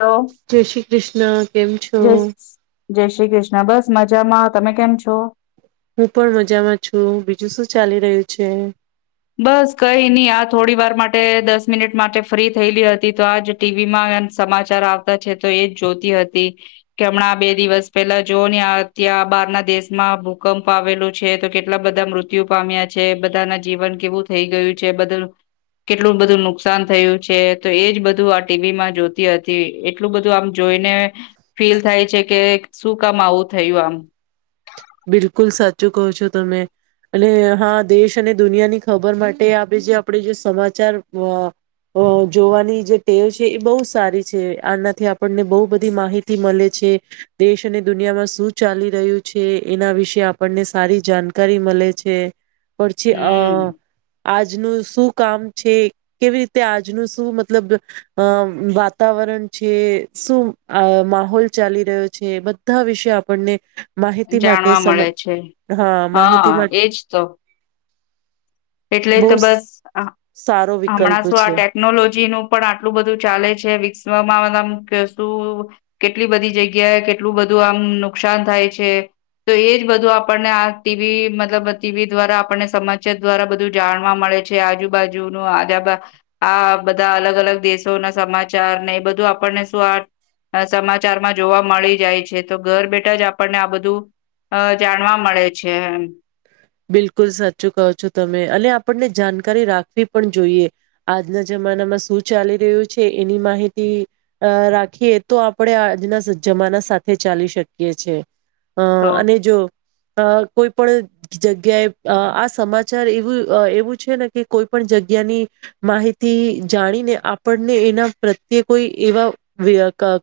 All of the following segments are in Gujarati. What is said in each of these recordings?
હલો જય શ્રી કૃષ્ણ કેમ છો જય જય શ્રી કૃષ્ણ બસ મજામાં. તમે કેમ છો. હું પણ મજામાં છું. બીજું શું ચાલી રહ્યું છે? બસ કઈ નહી આ થોડી વાર માટે દસ મિનિટ માટે ફ્રી થયેલી હતી તો આજ ટીવીમાં સમાચાર આવતા છે. તો એજ જોતી હતી કે હમણાં આ બે દિવસ પહેલા જોઓ હ આ ત્યાં બહાર ના દેશમાં ભૂકંપ આવેલું છે. તો કેટલા બધા મૃત્યુ પામ્યા છે. બધાના જીવન કેવું થઈ ગયું છે. બધ કેટલું બધું નુકસાન થયું છે. તો એજ બધું આ ટીવીમાં જોતી હતી એટલું બધું આમ જોઈને ફીલ થાય છે. કે શું કામ આવું થયું આમ. બિલકુલ સાચું કહો છો. તમે અને હા દેશ અને દુનિયાની ખબર માટે આ જે આપણે જે સમાચાર જોવાની જે ટેવ છે. એ બહુ સારી છે. આનાથી આપણને બહુ બધી માહિતી મળે છે દેશ અને દુનિયામાં શું ચાલી રહ્યું છે એના વિશે આપણને સારી જાનકારી મલે છે. પડછી અ હમ આજ. આજનું શું કામ છે. કેવી રીતે આજનું શું મતલબ વાતાવરણ છે. શું માહોલ ચાલી રહ્યો છે. બધા વિશે આપણને માહિત જાણવા મળે છે, હા માહિતી માટે એજ તો. એટલે બહુ તો બસ સારો વિકલ્પ હમણાં શું આ છે ટેકનોલોજી નું પણ આટલું બધું ચાલે છે વિકા [inaudible] કશું કેટલી બધી જગ્યાએ કેટલું બધું આમ નુકસાન થાય છે, તો એજ બધું આપણને આ ટીવી મતલબ ટીવી દ્વારા આપને સમાચાર દ્વારા બધું જાણવા મળે છે, આજુબાજુનું આજા આ બધા અલગ અલગ દેશો ના સમાચાર ને એ બધું આપણને શું આ સમાચારમાં જોવા મળી જાય છે, તો ઘર બેઠા જ આપણને આ બધું જાણવા મળે છે. બિલકુલ સાચું કો છો તમે અને આપણને જાણકારી રાખવી પણ જોઈએ, આજના જમાનામાં શું ચાલી રહ્યું છે એની માહિતી રાખીએ તો આપણે આજના જમાના સાથે ચાલી શકીએ છે. અ છો. અને જો અ કોઈ પણ જગ્યાએ આ સમાચાર એવું એવું છે, ને કે કોઈ પણ જગ્યાની માહિતી જાણીને આપણને એના પ્રત્યે કોઈ એવા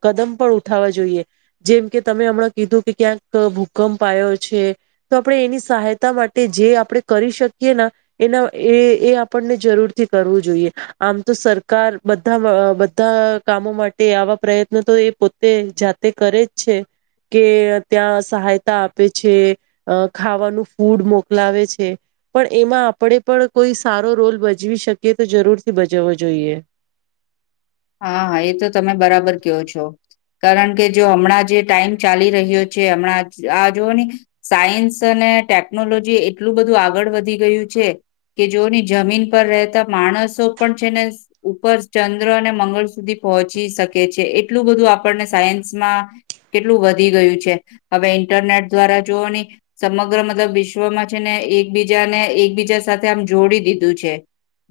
કદમ પણ ઉઠાવા જોઈએ જેમ કે તમે હમણાં કીધું કે ક્યાંક ભૂકંપ આવ્યો છે, તો આપણે એની સહાય પોતા માટે જે આપણે કરી શકીએ એના એ એ આપણને જરૂરથી કરવું જોઈએ આમ તો સરકાર બધા બધા કામો માટે આવા પ્રયત્નો તો એ પોતે જાતે કરે જ છે કે ત્યાં સહાયતા આપે છે ખાવાનું ફૂડ મોકલાવે છે પણ એમાં આપણે પણ કોઈ સારો રોલ ભજવી શકીએ તો જરૂરથી ભજવો જોઈએ. હા હા એ તો તમે બરાબર કો છો. કારણ કે જો હમણાં જે ટાઈમ ચાલી રહ્યો છે હમણાં આ જો ને સાયન્સ અને ટેકનોલોજી એટલું બધું આગળ વધી ગયું છે કે જો ની જમીન પર રહેતા માણસો પણ છે ને ઉપર ચંદ્ર અને મંગળ સુધી પહોંચી શકે છે એટલું બધું આપણને સાયન્સમાં કેટલું વધી ગયું છે, હવે ઈન્ટરનેટ દ્વારા જોવ ની સમગ્ર મતલબ વિશ્વમાં છે ને એકબીજાને એકબીજા સાથે આમ જોડી દીધું છે,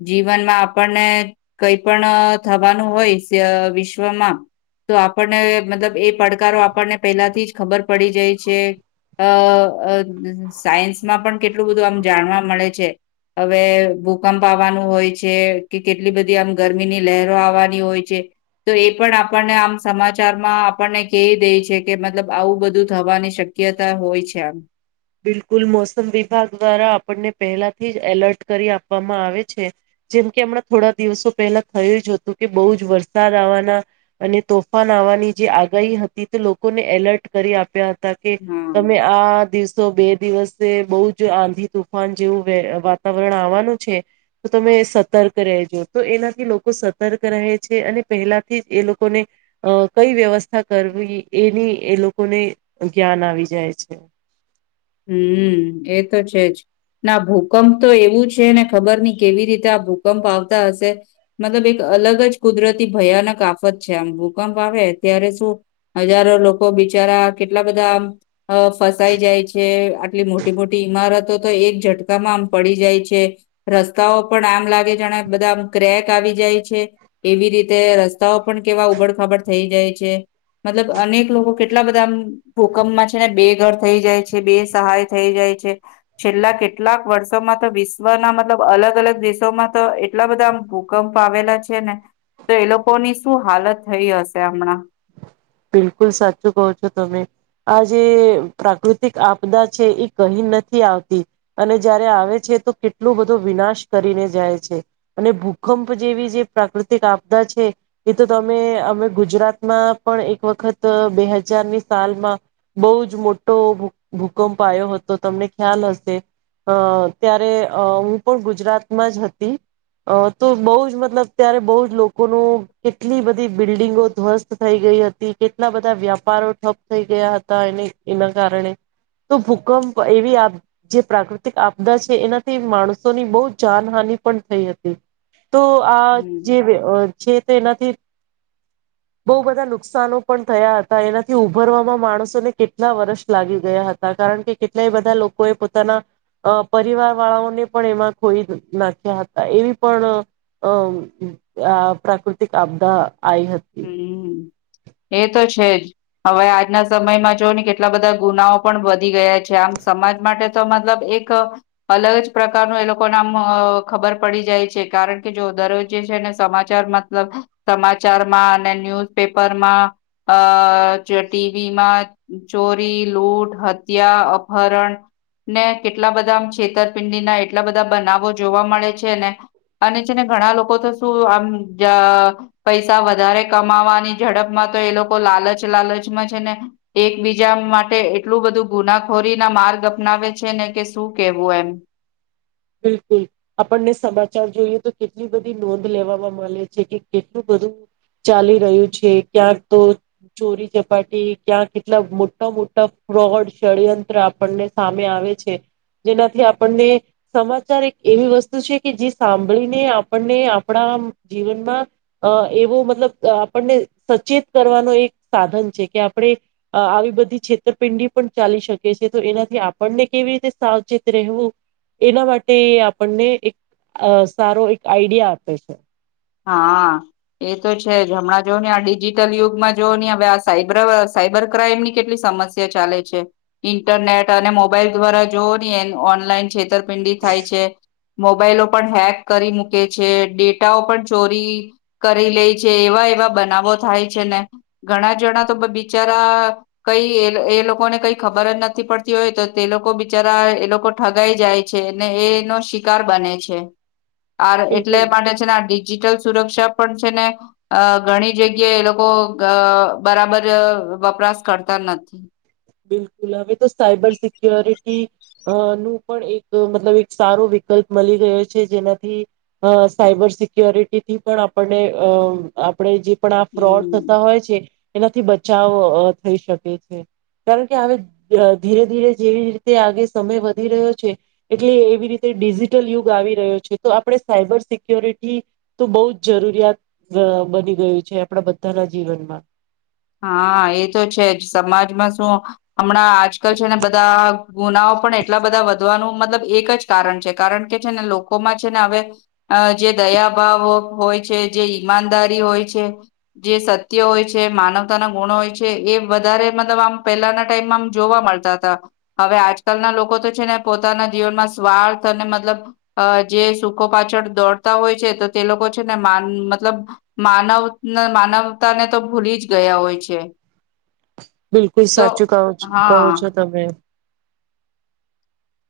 જીવનમાં આપણને કઈ પણ થવાનું હોય વિશ્વમાં તો આપણને મતલબ એ પડકારો આપણને પહેલાથી જ ખબર પડી જાય છે, અ સાયન્સમાં પણ કેટલું બધું આમ જાણવા મળે છે હવે ભૂકંપ આવવાનું હોય છે, કે કેટલી બધી આમ ગરમીની લહેરો આવવાની હોય છે, તો એ પણ આપણને આમ સમાચારમાં આપણને કહી દે છે, કે મતલબ આવું બધું થવાની શક્યતા હોય છે, આમ બિલકુલ મોસમ વિભાગ દ્વારા આપણને પહેલાથી જ એલર્ટ કરી આપવામાં આવે છે જેમ કે હમણાં થોડા દિવસો પહેલા થયું જ હતું કે બઉજ વરસાદ આવવાના અને તોફાન આવવાની જે આગાહી હતી તો લોકોને એલર્ટ કરી આપ્યા હતા. કે હા. તમે આ દિવસ બે દિવસે બહુ જ આંધી તુફાન જેવું વાતાવરણ આવવાનું છે, તો તમે સતર્ક રહેેજો તો એનાથી લોકો સતર્ક રહે છે, અને પહેલાથી જ એ લોકોને કઈ વ્યવસ્થા કરવી એની એ લોકો લોકોને જ્ઞાન આવી જાય છે. હમ્મ એ તો છે જ ના ભૂકંપ તો એવું છે, ને ખબર નહી કેવી રીતે આ ભૂકંપ આવતા હશે મતલબ એક અલગ જ કુદરતી ભયાનક આફત છે, આમ ભૂકંપ આવે ત્યારે શું હજારો લોકો બિચારા કેટલા બધામ ફસાઈ જાય છે. આટલી મોટી મોટી ઈમારતો તો એક ઝટકામાં આમ પડી જાય છે, રસ્તાઓ પણ આમ લાગે જાણે બધા આમ ક્રેક આવી જાય છે એવી રીતે રસ્તાઓ પણ કેવા ઉબડખાબડ થઈ જાય છે, મતલબ અનેક લોકો કેટલા બધામ ભૂકંપમાં છે ને બે ઘર થઈ જાય છે. જે બે સહાય થઈ જાય છે છેલ્લા કેટલાક વર્ષોમાં તો વિશ્વના મતલબ અલગ અલગ દેશોમાં તો એટલા બધા ભૂકંપ આવેલા છે ને તો એ લોકોની શું હાલત થઈ હશે હમણાં. બિલકુલ સાચું કો છો તમે આજે પ્રાકૃતિક આપદા છે એ કહી નથી આવતી અને જયારે આવે છે તો કેટલો બધો વિનાશ કરીને જાય છે, અને ભૂકંપ જેવી જે પ્રાકૃતિક આપદા છે એ તો તમે અમે ગુજરાતમાં પણ એક વખત બે હજારની સાલમાં બઉ જ મોટો ભૂકંપ આવ્યો હતો તમને ખ્યાલ હશે અ ત્યારે હું પણ ગુજરાતમાં જ હતી તો બહ જ મતલબ ત્યારે બહુ જ લોકોનું કેટલી બધી બિલ્ડિંગો ધ્વસ્ત થઈ ગઈ હતી કેટલા બધા વ્યાપારો ઠપ થઈ ગયા હતા એની એના કારણે તો ભૂકંપ એવી જે પ્રાકૃતિક આપદા છે એનાથી માણસોની બહુ જાનહાની પણ થઈ હતી. તો આ હમ જે [inaudible] તેનાથી બો બધા નુકસાનો પણ થયા હતા એનાથી ઉભરવામાં માણસોને કેટલા વર્ષ લાગી ગયા હતા કારણ કે કેટલાય બધા લોકોએ પોતાના પરિવાર વાળાઓને પણ એમાં ખોઈ નાખ્યા હતા એવી પણ અ આ પ્રાકૃતિક આપદા આઈ હતી. હમ એ તો છે જ હવે આજના સમયમાં જો ને કેટલા બધા ગુનાઓ પણ વધી ગયા છે, આમ સમાજ માટે તો મતલબ એક અલગ જ પ્રકારનું એ લોકોને આમ ખબર પડી જાય છે, કારણ કે જો દરરોજ્જે છેને સમાચાર મતલબ સમાચાર માં અને ન્યુઝ પેપરમાં અ ટીવીમાં ચોરી લૂટ હત્યા અપહરણ ને કેટલા બધા આમ છેતરપિંડી ના એટલા બધા બનાવો જોવા મળે છે ને અને છે ને ઘણા લોકો તો શું આમ જ પૈસા વધારે કમાવાની ઝડપમાં તો એ લોકો લાલચ લાલચમાં છે, ને એકબીજા માટે એટલું બધું ગુનાખોરી ના માર્ગ અપનાવે છે ને કે શું કેવું એમ બિલકુલ આપણને સમાચાર જોઈએ તો કેટલી બધી નોંધ લેવામાં મલે છે, કે કેટલું બધું ચાલી રહ્યું છે ક્યાં તો ચોરી ચપાટી ક્યાં કેટલા મોટા મોટા ફ્રોડ ષડયંત્ર આપણને સામે આવે છે, જેનાથી આપણને સમાચાર એક એવી વસ્તુ છે કે જે સાંભળીને આપણને આપણા જીવનમાં એવો મતલબ આપણને સચેત કરવાનો એક સાધન છે, કે આપણે આવી બધી છેતરપિંડી પણ ચાલી શકીએ છેએ તો એનાથી આપણને કેવી રીતે સાવચેત રહેવું, એના માટે આપણને એક સારો એક આઈડિયા આપે છે. હા, એ તો છે હમણાં જોવ હી આ ડિજિટલ યુગમાં જોઓ નહી હવે આ સાયબર સાઈબર ક્રાઈમ ની કેટલી સમસ્યા ચાલે છે, ઇન્ટરનેટ અને મોબાઈલ દ્વારા જોવઓ હી એ ઓનલાઈન છેતર પિંડી થાય છે. મોબાઈલો પણ હેક કરી મૂકે છે. ડેટાઓ પણ. ચોરી કરી લે છે. એવા એવા બનાવો થાય છે. ને ઘણા જણા તો બિચારા કઈ એ એ લોકોને કઈ ખબર જ નથી પડતી હોય તો તે લોકો બિચારા એ લોકો ઠગાઈ જાય છે. ને એનો શિકાર બને છે. આ એટલે બિલકુલ માટે છેનેડી. સુરક્ષા પણ છે. ને અ ઘણી જગ્યાએ એ લોકો બરાબર વપરાશ કરતા નથી. બિલકુલ હવે તો સાયબર સિક્યોરિટી અ નું પણ એક મતલબ એક સારો વિકલ્પ મળી ગયો છે. જેનાથી અ સાયબર સિક્યોરિટીથી પણ આપણને અ આપણે જે. પણ આ ફ્રોડ હમ થતા હોય છે. એનાથી બચાવ થઈ શકે છે. કારણ કે હ ધીરે ધીરે જેવી રીતે આગે સમય વધી રહ્યો છે. એટલે એવી રીતે ડિજિટલ યુગ આવી રહ્યો છે. તો આપણે સાયબર સિક્યોરિટી તો બહુ જ જરૂરિયાત બની ગયું છે. આપણા બધાના જીવનમાં. હા. એ તો છે જ સમાજમાં શું હમણાં આજકાલ છે. ને બધા ગુનાઓ પણ એટલા બધા વધવાનું મતલબ એક જ કારણ છે. કારણ કે છે ને લોકોમાં છે. ને હવે જે. દયાભાવ હોય છે જે ઈમાનદારી હોય છે જે સત્ય હોય છે માનવ ગુણો હોય છે. એ વધારે મતલબ આમ પેલાના ટાઈમમાં આમ જોવા મળતા હતા હવે આજકાલના લોકો તો છે. ને પોતાના જીવનમાં સ્વાર્થ અને મતલબ જે સુખો પાછળ દોડતા હોય છે તો તે લોકો છે. નેન મતલબ માનવ માનવતા ને તો ભૂલી જ. ગયા હોય છે. બિલકુલ તો સાચું ક કહો હા છો તમે.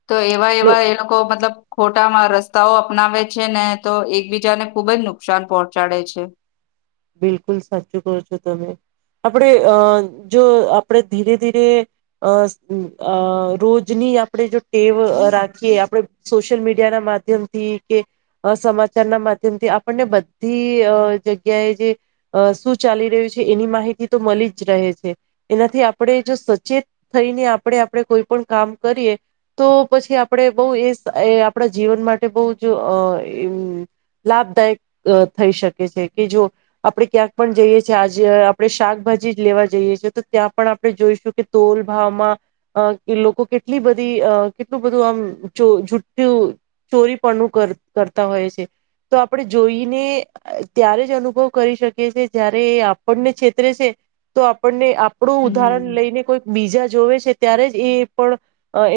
તો એવા લો એવા એ લોકો મતલબ. ખોટામાં રસ્તાઓ અપનાવે છે. ને તો એકબીજાને ખુબ જ નુકસાન પહોંચાડે છે. બિલકુલ સાચું કો છો તમે આપડણે અ જો આપણે ધીરે ધીરે અ રોજની આપણે જો ટેવ રાખીએ આપણે સોશિયલ મીડિયા ના માધ્યમ થી કે સમાચાર ના. માધ્યમથી આપણને બધી જગ્યા. જગ્યાએ જે શું ચાલી રહ્યું છે. એની માહિતી તો મળી જ રહે છે એનાથી આપણે જો સચેત થઈને આપણે આપણે કોઈ પણ કામ કરીએ તો પછી આપણે બહ એ આપણા જીવન માટે બહ જ લાભદાયક થઈ શકે છે કે જો આપણે ક્યાંક પણ જઈએ છીએ. આજે આપણે શાકભાજી જ લેવા જઈએ છેએ. તો ત્યાં પણ આપણે જોઈશું કે તોલ ભાવમાં કે લોકો કેટલી બધી અ કેટલું બધું આમ જુઠું ચોરી પણું કરતા હોય છે. તો આપણે જોઈને. ત્યારે જ અનુભવ કરી શકીએ છીએ. જય્યારે એ આપણને છેતરે છે તો આપણને. આપડું ઉદાહરણ હમ. લઈને કોઈક બીજા જોવે છે. ત્યારે જ એ પણ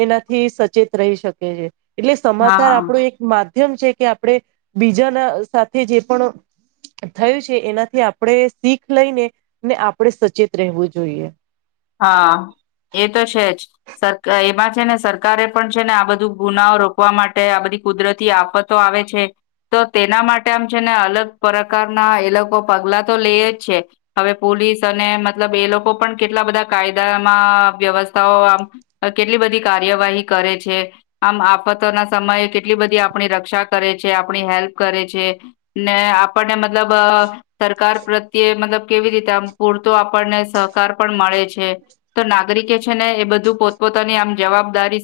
એનાથી સચેત રહી શકે છે. એટલે સમાચાર હા. આપડો એક મા. મા્યમ છે. કે આપણે બીજાના સાથે જે પણ. થયું છે એનાથી આપણે શીખ લઈને ને આપણેે સચેત રહેવું જોઈએ. હા એ તો છે જ સર એમાં છે. ને સરકારે પણ છે ને આ બધું ગુનાઓ રોકવા માટે આ બધી કુદરતી આફતો આવે છે તો તેના માટે આમ છે. ને અલગ પ્રકારના એ લોકો પગલા તો લઈ જ છે. હવે પોલીસ અને મતલબ એ લોકો પણ કેટલા બધા. કાયદામાં વ્યવસ્થાઓ આમ કેટલી બધી કાર્યવાહી કરે છે. આમ આફતોના સમયે કેટલી બધી આપણી રક્ષા કરે છે. આપણી હેલ્પ કરે છે ને આપણને મતલબ સરકાર પ્રત્યે મતલબ કેવી રીતે આમ પૂરતો આપણને સહકાર પણ મળે છે. તો નાગરિકે છે. ને એ બધું પોતપોતાની આમ જવાબદારી.